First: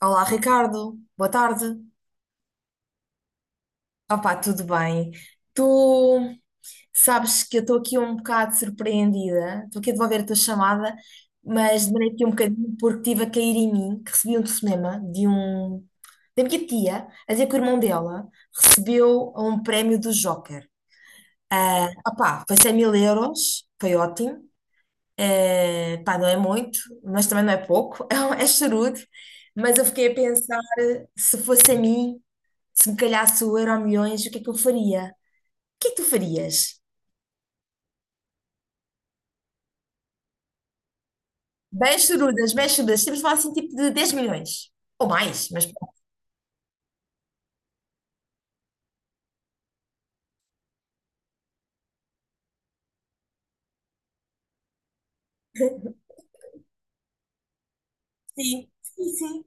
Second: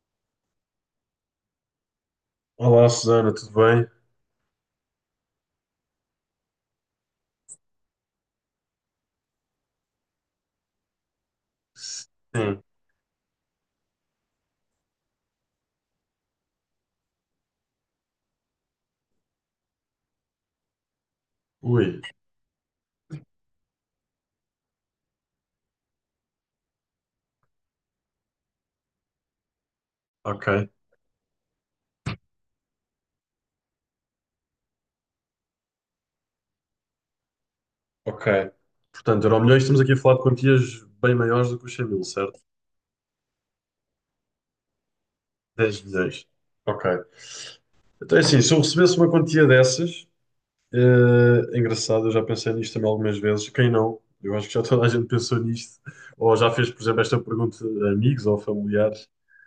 Olá, Ricardo. Boa tarde. Olá, Susana, tudo bem? Opa, tudo bem? Tu sabes que eu estou aqui um bocado surpreendida. Estou aqui a devolver a tua chamada, mas demorei aqui um Sim. bocadinho porque estive a cair em mim, que recebi um telefonema de um da minha tia, a dizer que o irmão dela recebeu um prémio do Joker. Ah, Ui, opa, foi 100 mil euros, foi ótimo. Eh, pá, não é muito, mas também não é pouco, é charudo. Mas eu fiquei a pensar, ok, se fosse a mim, se me calhasse o Euro Milhões, o que é que eu faria? O que é que tu farias? ok. Portanto, Euromilhões, estamos aqui a falar de quantias bem maiores do que os 100 Bem mil, certo? chorudas, bem chorudas. Temos de falar assim, tipo de 10 milhões. Ou mais, mas 10 pronto. milhões. Ok. Então, é assim, se eu recebesse uma quantia dessas, é engraçado, eu já pensei nisto também algumas vezes. Quem não? Eu acho que já toda a gente pensou nisto, ou já fez, por exemplo, esta pergunta a amigos ou Sim, familiares. sim, sim.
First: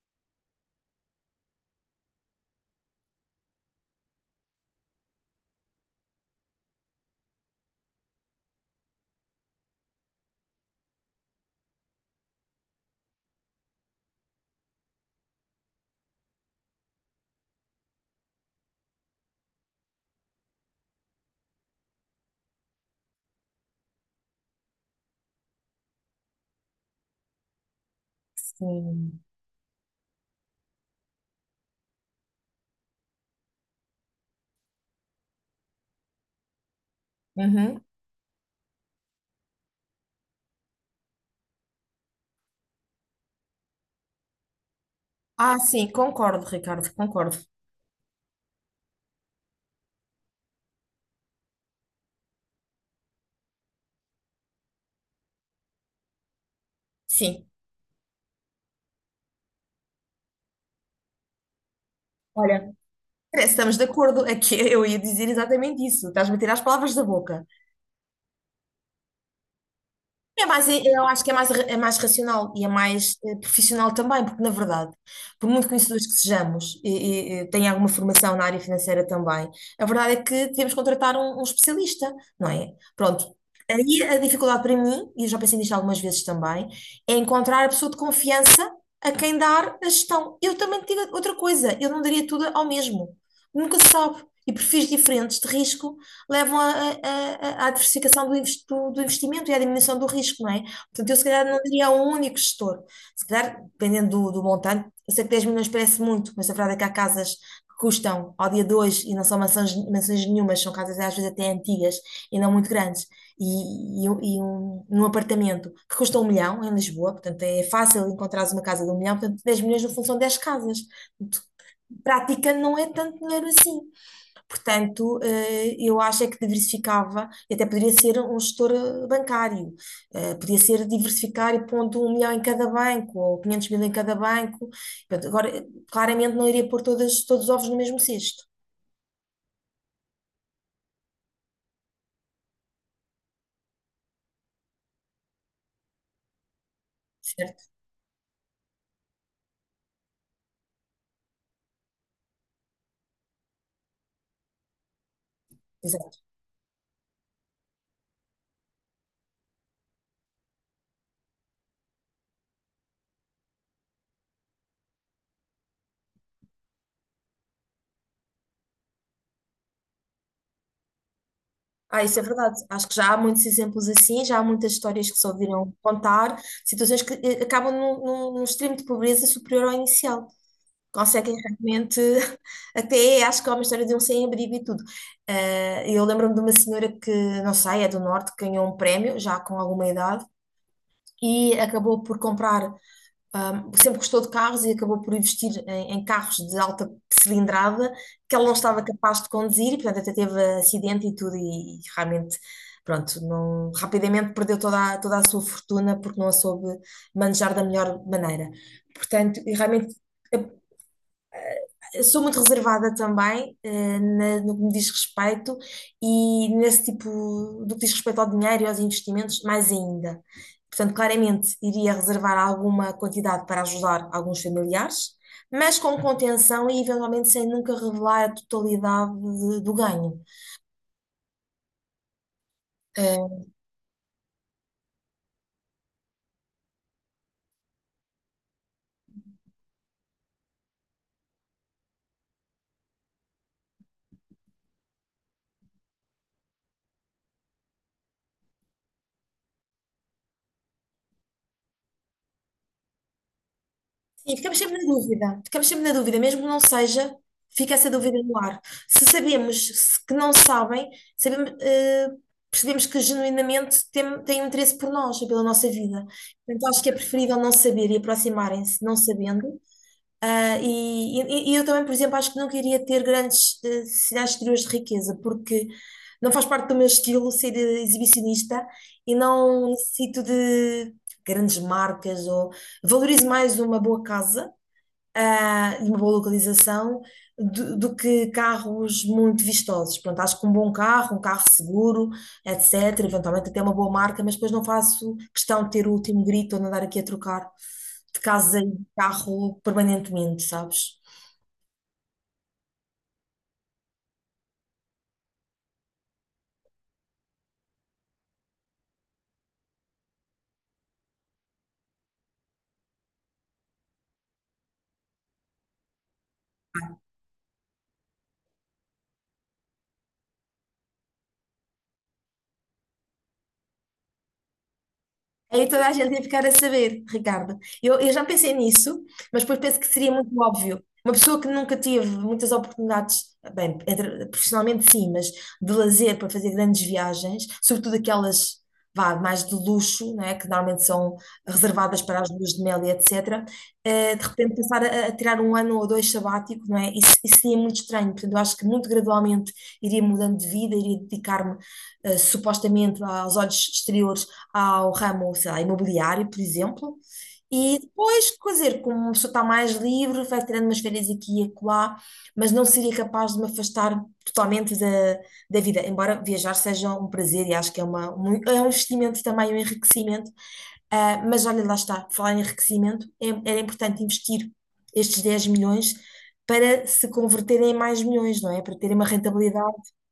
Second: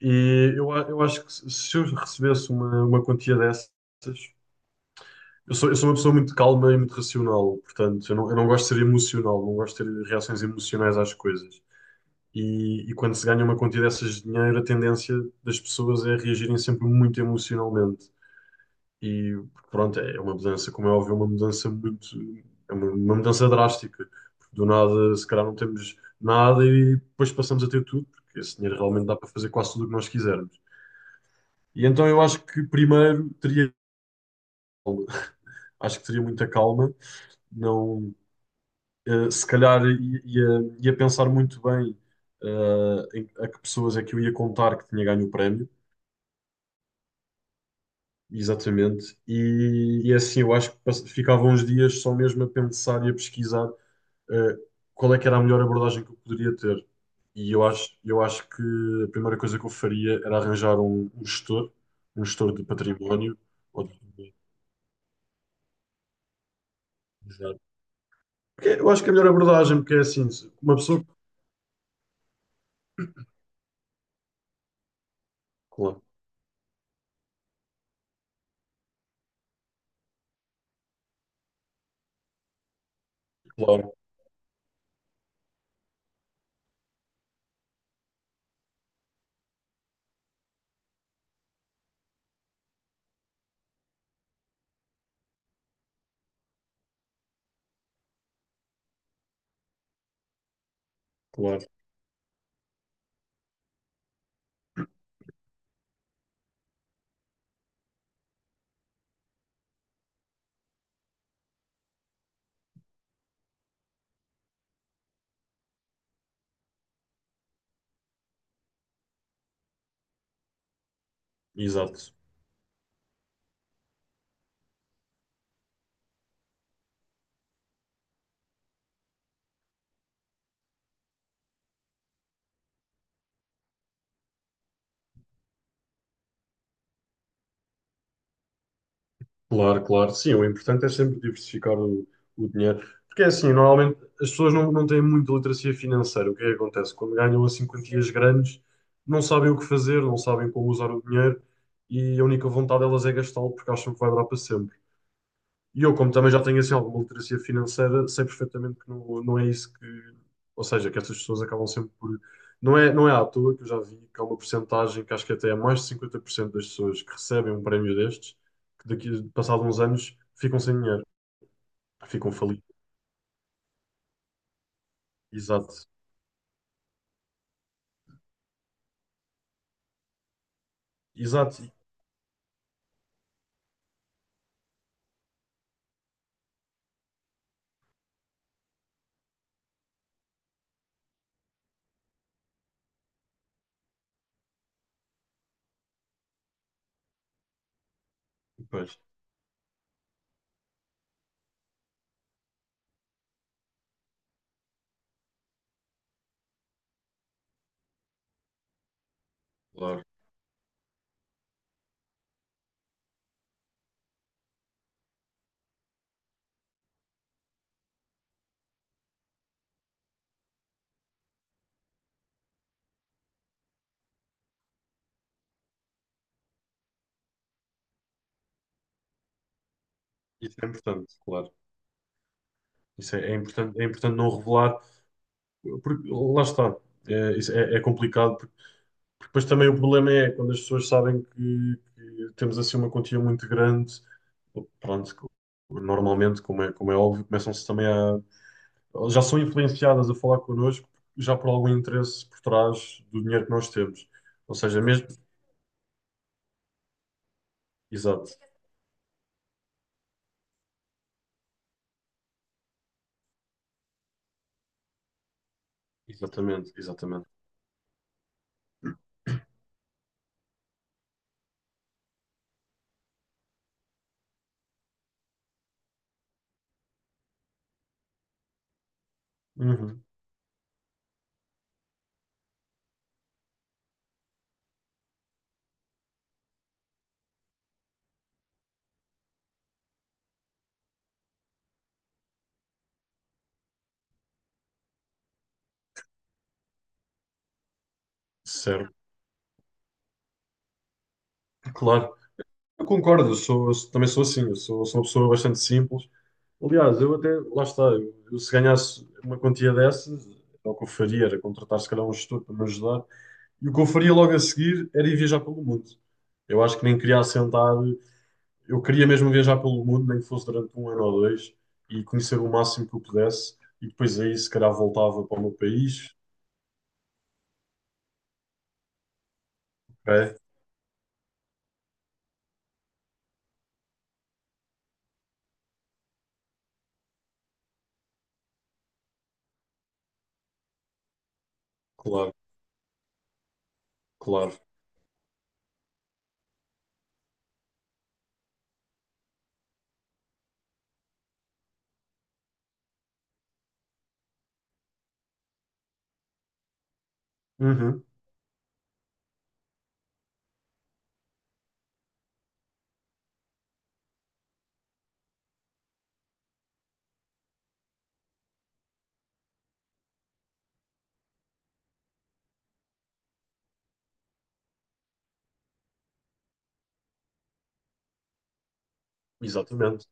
E eu, eu acho que se eu recebesse uma quantia dessas. Eu sou uma pessoa muito calma e muito racional, portanto, eu não gosto de ser emocional, não gosto de ter reações emocionais às coisas. E quando se ganha uma quantia dessas de dinheiro, a tendência das pessoas é reagirem sempre muito emocionalmente. E pronto, é uma mudança, como é óbvio, é uma mudança muito. É uma mudança drástica. Do nada, se calhar, não temos nada e depois passamos a ter tudo, porque esse dinheiro realmente dá Sim. para fazer quase tudo o que nós quisermos. E então eu acho que primeiro teria calma. Acho que teria muita calma, Uhum. não, se calhar ia pensar muito bem, a que pessoas é que eu ia contar que tinha ganho o Ah, prémio, sim, concordo, Ricardo, concordo. exatamente, e é assim eu acho que ficava uns dias só mesmo a pensar e a pesquisar, eh, qual é que era a melhor abordagem que eu poderia ter. Sim. E eu acho que a primeira coisa que eu faria era arranjar um gestor, um gestor Olha, de património. parece que estamos de ou de- acordo. Aqui eu ia dizer exatamente isso. Estás-me a tirar as palavras da boca. Exato. Porque eu acho que é a melhor abordagem, porque é assim, É se mais, uma pessoa. eu acho que é mais racional e é mais profissional também, porque na verdade, por muito Claro, conhecedores que sejamos e tenha alguma formação na área financeira também, a verdade é que devemos contratar um especialista, não é? Pronto. claro, Aí a dificuldade para mim, e eu já pensei nisto algumas vezes também, é encontrar a pessoa de confiança a quem dar a gestão. Eu também te digo outra coisa, eu não daria tudo ao mesmo. Nunca se sabe. E perfis diferentes de risco levam a- à diversificação do investimento e à diminuição do risco, não é? Portanto, eu se calhar não claro. diria a um único gestor. Se calhar, dependendo do montante, eu sei que 10 milhões parece muito, mas a verdade é que há casas que custam ao dia de hoje e não são mansões, mansões nenhumas, são casas às vezes até antigas e não muito grandes. Um apartamento que custa um milhão em Lisboa, portanto é fácil encontrares uma casa de um milhão, portanto 10 milhões no fundo são 10 casas. Portanto, Exato. praticando não é tanto dinheiro assim. Portanto, eu acho é que diversificava, e até poderia ser um gestor bancário. Podia ser diversificar e pondo um milhão em cada banco, ou 500 mil em cada banco. Portanto, agora, claramente não iria pôr todas, todos os ovos no mesmo cesto, Claro, claro. Sim, o importante é sempre diversificar o dinheiro. Porque é assim, normalmente as pessoas não têm muita literacia financeira. O que é que acontece? Quando ganham certo? assim quantias grandes, não sabem o que fazer, não sabem como usar o dinheiro e a única vontade delas é gastá-lo porque acham que vai durar para sempre. E eu, como Exato. também já tenho assim alguma literacia financeira, sei perfeitamente que não, não é isso que. Ou seja, que estas pessoas acabam sempre por. Não é à toa que eu já vi que há uma porcentagem que acho que até é mais de 50% das pessoas que recebem um prémio destes, que daqui, passado uns anos, ficam sem dinheiro, Ah, isso é ficam verdade. falidos. Acho que já há muitos exemplos assim, já há muitas histórias que se ouviram Exato. contar, situações que acabam num extremo de pobreza superior ao inicial. Conseguem Exato. realmente, até acho que há uma história de um sem-abrigo e tudo. Eu lembro-me de uma senhora que, não sei, é do Norte, que ganhou um prémio, já com alguma idade, e acabou por comprar, sempre gostou de carros e acabou por investir em carros de alta cilindrada que ela não E, estava pois, capaz de conduzir, e portanto até teve acidente e tudo, e, realmente, pronto, não, rapidamente perdeu toda a sua fortuna porque não a soube manejar da melhor maneira. Portanto, e realmente claro. sou muito reservada também, no que me diz respeito e nesse tipo, do que diz respeito ao dinheiro e aos investimentos, mais ainda. Portanto, claramente iria reservar alguma quantidade para ajudar alguns familiares, mas com contenção e eventualmente sem nunca revelar a totalidade do ganho. Isso é importante, claro. Isso é Eh, importante, é importante não revelar, porque lá está. É, isso é complicado. Porque depois também o problema é quando as pessoas sabem que temos assim uma quantia muito grande, pronto, normalmente, como é óbvio, começam-se também a. Já são influenciadas a falar connosco já por algum interesse por trás do dinheiro que nós temos. Sim, Ou ficamos sempre seja, na mesmo. dúvida. Ficamos sempre na dúvida, mesmo que não seja, fica essa dúvida no Exato, ar. Se sabemos que não sabem, sabemos, percebemos que genuinamente têm um interesse por nós e pela nossa vida. Portanto, exatamente, acho que é exatamente. preferível não saber e aproximarem-se não sabendo. Ah, e eu também, por exemplo, acho que não queria ter grandes sinais exteriores de riqueza, porque não faz parte do meu estilo ser exibicionista e não Uhum, necessito de grandes marcas ou valorizo mais uma boa casa de uma boa localização do que carros muito vistosos. Pronto, acho que um bom carro, um carro seguro, etc. Eventualmente até uma boa marca, mas depois não faço questão de ter o último grito ou de andar aqui a trocar de casa e de certo, carro permanentemente, sabes? claro. Eu concordo, eu sou, eu também sou assim, eu sou uma pessoa bastante simples. Aliás, eu até, lá está, eu se ganhasse uma quantia dessas, era o que eu faria, era contratar se calhar um gestor para me ajudar. E o que eu faria logo a seguir era ir viajar pelo mundo. Eu acho que nem queria assentar, eu queria mesmo viajar pelo mundo, nem que fosse durante um ano ou dois, e conhecer o máximo que eu pudesse, e depois aí se calhar voltava para o meu Aí toda a gente país. ia ficar a saber, Ricardo. Eu já pensei nisso, mas depois penso que seria muito É, óbvio. Uma pessoa que nunca teve muitas oportunidades, bem, profissionalmente sim, mas de lazer para fazer grandes viagens, sobretudo aquelas, vá, mais de luxo, não é? Que normalmente são reservadas para as claro, luas de mel e etc. De repente claro. passar a tirar um ano ou dois sabático, não é? Isso seria muito estranho. Portanto, eu acho que muito gradualmente iria mudando de vida, iria dedicar-me supostamente aos olhos exteriores ao ramo, sei lá, imobiliário, por exemplo. E Uhum, depois, quer dizer, como uma pessoa está mais livre, vai tirando umas férias aqui e acolá, mas não seria capaz de me afastar totalmente da vida, embora viajar seja um prazer e acho que é um investimento também, um enriquecimento. Ah, mas olha, lá está, falar em enriquecimento, era importante investir estes 10 milhões para se converterem em mais milhões, não é? Para terem uma rentabilidade exatamente,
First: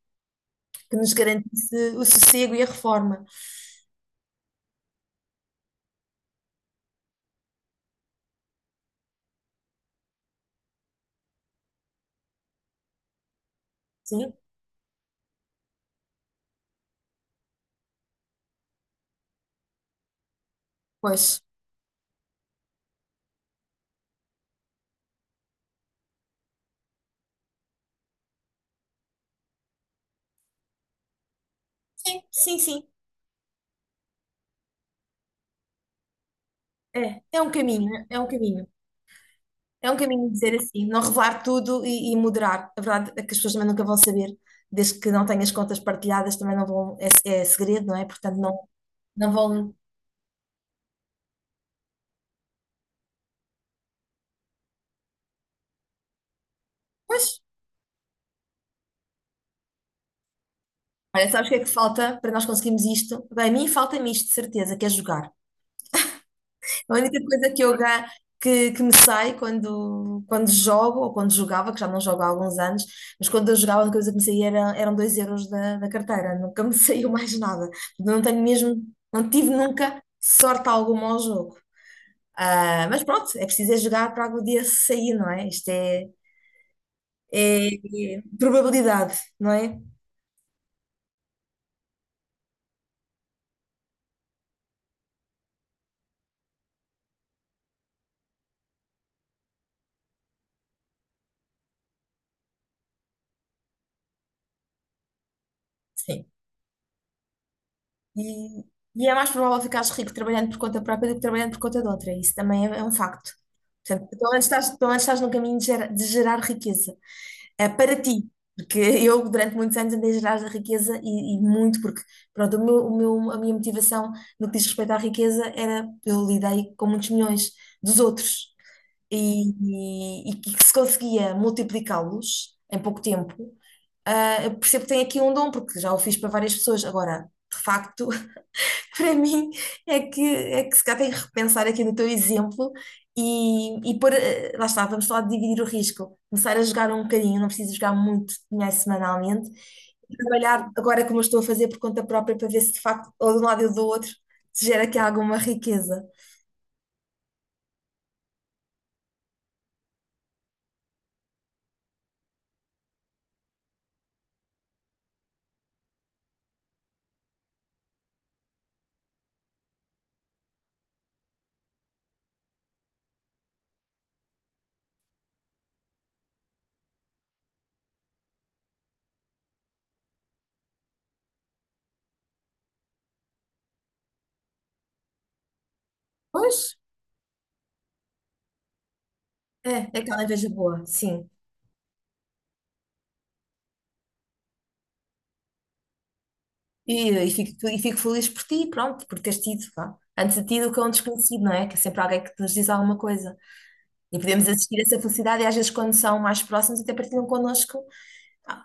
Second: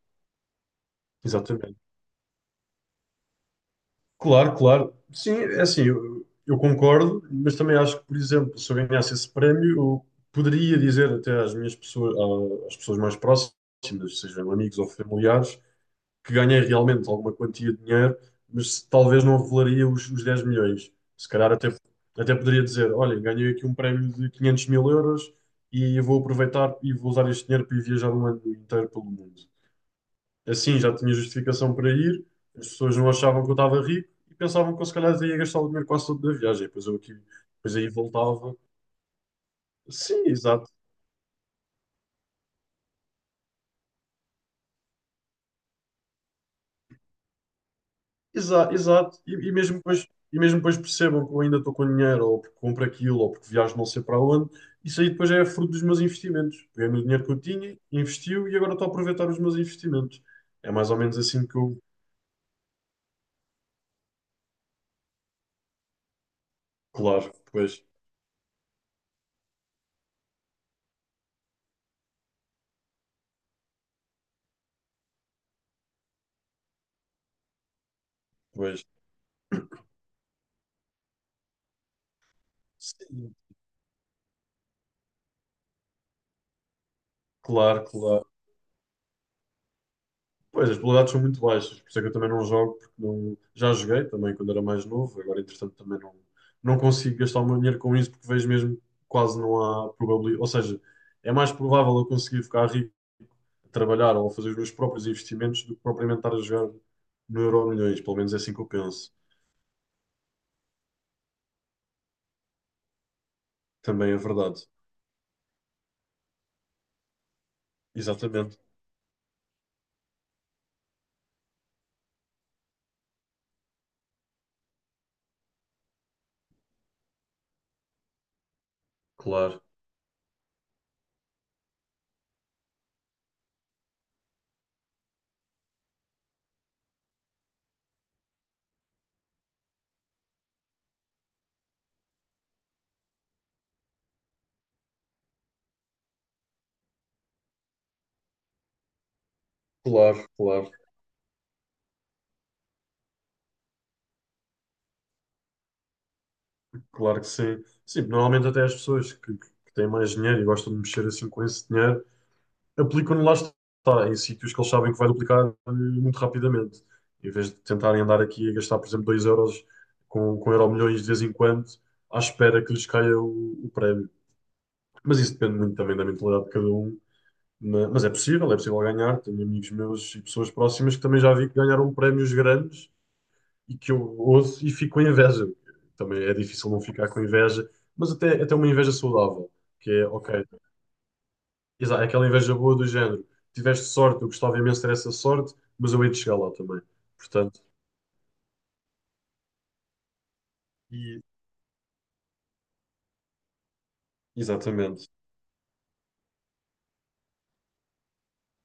que nos garantisse exatamente. o sossego e a reforma. Claro, claro. Sim, é assim, eu concordo, mas também acho que, por exemplo, se eu ganhasse esse prémio, eu poderia dizer até às minhas pessoas, às pessoas mais próximas, Sim, sejam amigos ou familiares, que ganhei realmente alguma quantia de dinheiro, mas talvez não revelaria os 10 milhões. Se pois. calhar até poderia dizer: olha, ganhei aqui um prémio de 500.000 euros e eu vou aproveitar e vou usar este dinheiro para ir viajar um ano inteiro pelo mundo. Assim já tinha justificação para Sim, ir, sim, as sim. pessoas não achavam que eu estava rico e pensavam que eu se calhar ia gastar o dinheiro quase todo da viagem. Depois eu aqui, É, é um depois aí caminho, é um voltava. caminho. É um Sim, caminho dizer exato. assim, não revelar tudo e moderar. A verdade é que as pessoas também nunca vão saber, desde que não tenhas contas partilhadas, também não vão, é segredo, não é? Portanto, não, Exato. não E, e vão. mesmo depois, e mesmo depois percebam que eu ainda estou com dinheiro, ou porque compro aquilo, ou porque viajo não sei para onde, isso aí depois é fruto dos meus investimentos. Peguei no dinheiro Pois, que eu tinha, investiu e agora estou a aproveitar os meus investimentos. É mais ou menos olha, assim sabes o que que é que eu. falta para nós conseguirmos isto? Bem, a mim falta-me isto, de certeza, que é jogar. A única Claro, coisa que pois, eu que me sai quando jogo, ou quando jogava, que já não jogo há alguns anos, mas quando eu jogava, a única coisa que me saía era, eram 2 euros da carteira, nunca me saiu mais nada. Não tenho mesmo, pois. não tive nunca sorte alguma ao jogo. Ah, mas pronto, Sim, é preciso é jogar para algum dia sair, não é? Isto é, é claro, é claro. probabilidade, não é? Pois, as probabilidades são muito baixas, por isso é que eu também não jogo, porque não, já joguei também quando era mais novo, agora entretanto também não, não consigo gastar o meu dinheiro com isso, porque vejo mesmo que quase não há probabilidade, ou seja, é mais provável eu conseguir ficar rico a trabalhar ou a fazer os meus próprios investimentos do que propriamente Sim. estar a jogar no Euro Milhões, pelo menos é assim que E, eu e penso, é mais provável ficares rico trabalhando por conta própria do que trabalhando por conta de outra. Isso também é um facto. Portanto, também é verdade. Pelo menos estás no caminho de gerar, riqueza. É para ti. Exatamente, Porque eu, durante muitos anos, andei a gerar a riqueza e muito, porque, pronto, a minha motivação no que diz respeito à riqueza era, eu lidei com muitos milhões dos outros. E, claro, e que se conseguia multiplicá-los em pouco tempo, eu percebo que tem aqui um dom, porque já o fiz para várias pessoas. Agora, de facto, para mim é que, se calhar tem que repensar aqui no teu exemplo e pôr, lá está, vamos falar dividir o risco, começar a jogar um bocadinho, não preciso jogar muito dinheiro semanalmente, claro, trabalhar claro, agora como eu estou a fazer por conta própria para ver se de facto, ou de um lado ou do outro, se gera aqui alguma riqueza. claro que sim. Sim, normalmente até as pessoas que têm mais dinheiro e gostam de mexer assim com esse dinheiro aplicam lá está, em sítios que eles sabem que vai duplicar, muito rapidamente. Em vez de tentarem andar aqui a gastar, por exemplo, 2 euros com euro milhões de vez em quando, à espera que lhes caia o prémio. Mas isso depende muito também da mentalidade de cada um. Mas, é possível ganhar. Tenho amigos meus e pessoas próximas que também já vi que ganharam prémios grandes e que eu ouço e fico com inveja. Também é difícil Pois, não ficar com inveja, mas até uma inveja saudável, é, que é é, aquela ok. inveja boa, sim. Exato, aquela inveja boa do género. Tiveste sorte, eu gostava imenso de ter essa sorte, mas eu hei de chegar lá também. E Portanto, fico feliz por ti, pronto, por teres tido, vá. Antes de ti do que é um e- desconhecido, não é? Que é sempre alguém que nos diz alguma coisa. E podemos assistir essa exatamente. felicidade e às vezes quando são mais próximos até partilham connosco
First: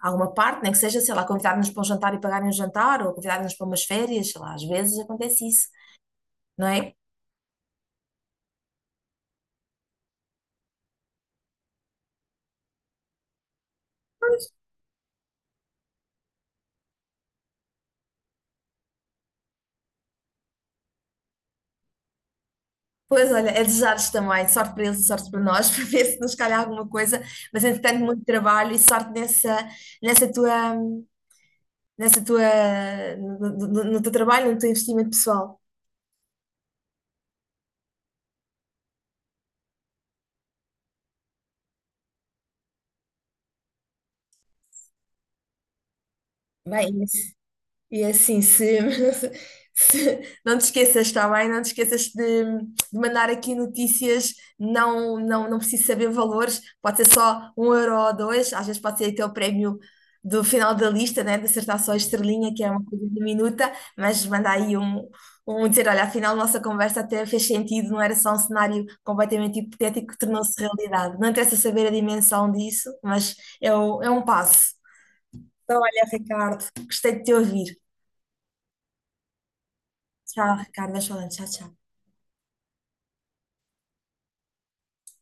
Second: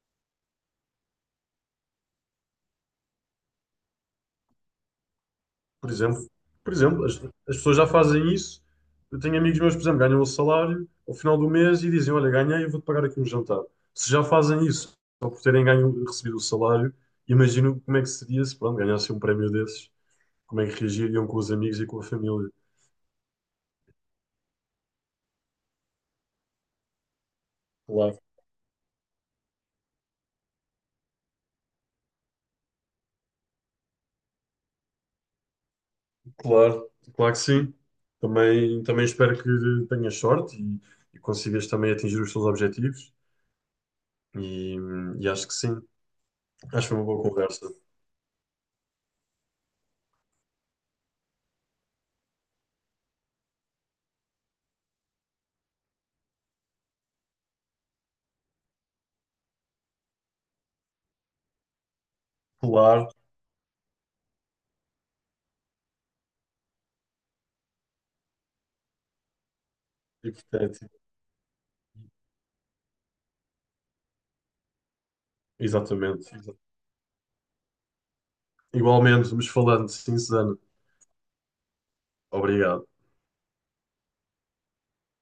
alguma parte, nem que seja, sei lá, convidar-nos para um jantar e pagarem um jantar, ou convidar-nos para umas férias, sei lá, às vezes acontece isso, Por exemplo, não por é? exemplo, as pessoas já fazem isso. Eu tenho amigos meus, por exemplo, ganham o salário ao final do mês e dizem: olha, ganhei, eu vou-te pagar aqui um jantar. Se já fazem isso, só por terem ganho, recebido o salário, imagino como é que seria se, pronto, ganhassem um prémio desses, como é que reagiriam com os amigos e com a família. Pois olha, é desejar-vos também sorte para eles e sorte para nós, para ver se nos calha alguma coisa, mas entretanto muito trabalho e sorte nessa, nessa tua, nessa tua, no- no- no teu trabalho, no teu investimento pessoal. Claro, claro que sim. Também espero que tenhas sorte e consigas também atingir os teus objetivos. E, e acho que sim. Acho que Bem, foi uma boa conversa. e é assim, se, se não te esqueças, está bem? Não te esqueças de mandar aqui notícias, não, não, não preciso saber valores, pode ser só um euro ou dois, às vezes pode ser até o prémio do final da lista, né? De acertar só a estrelinha, que é uma coisa Claro, diminuta, mas manda aí um dizer, olha, afinal nossa conversa até fez sentido, não era só um cenário completamente hipotético que tornou-se hipotético. realidade. Não interessa saber a dimensão disso, mas é um passo. Então, olha, Exatamente. Ricardo, gostei de te ouvir. Igualmente, vamos falando. Sim, Tchau, Susana. Ricardo. Vais falando. Tchau, tchau. Obrigado.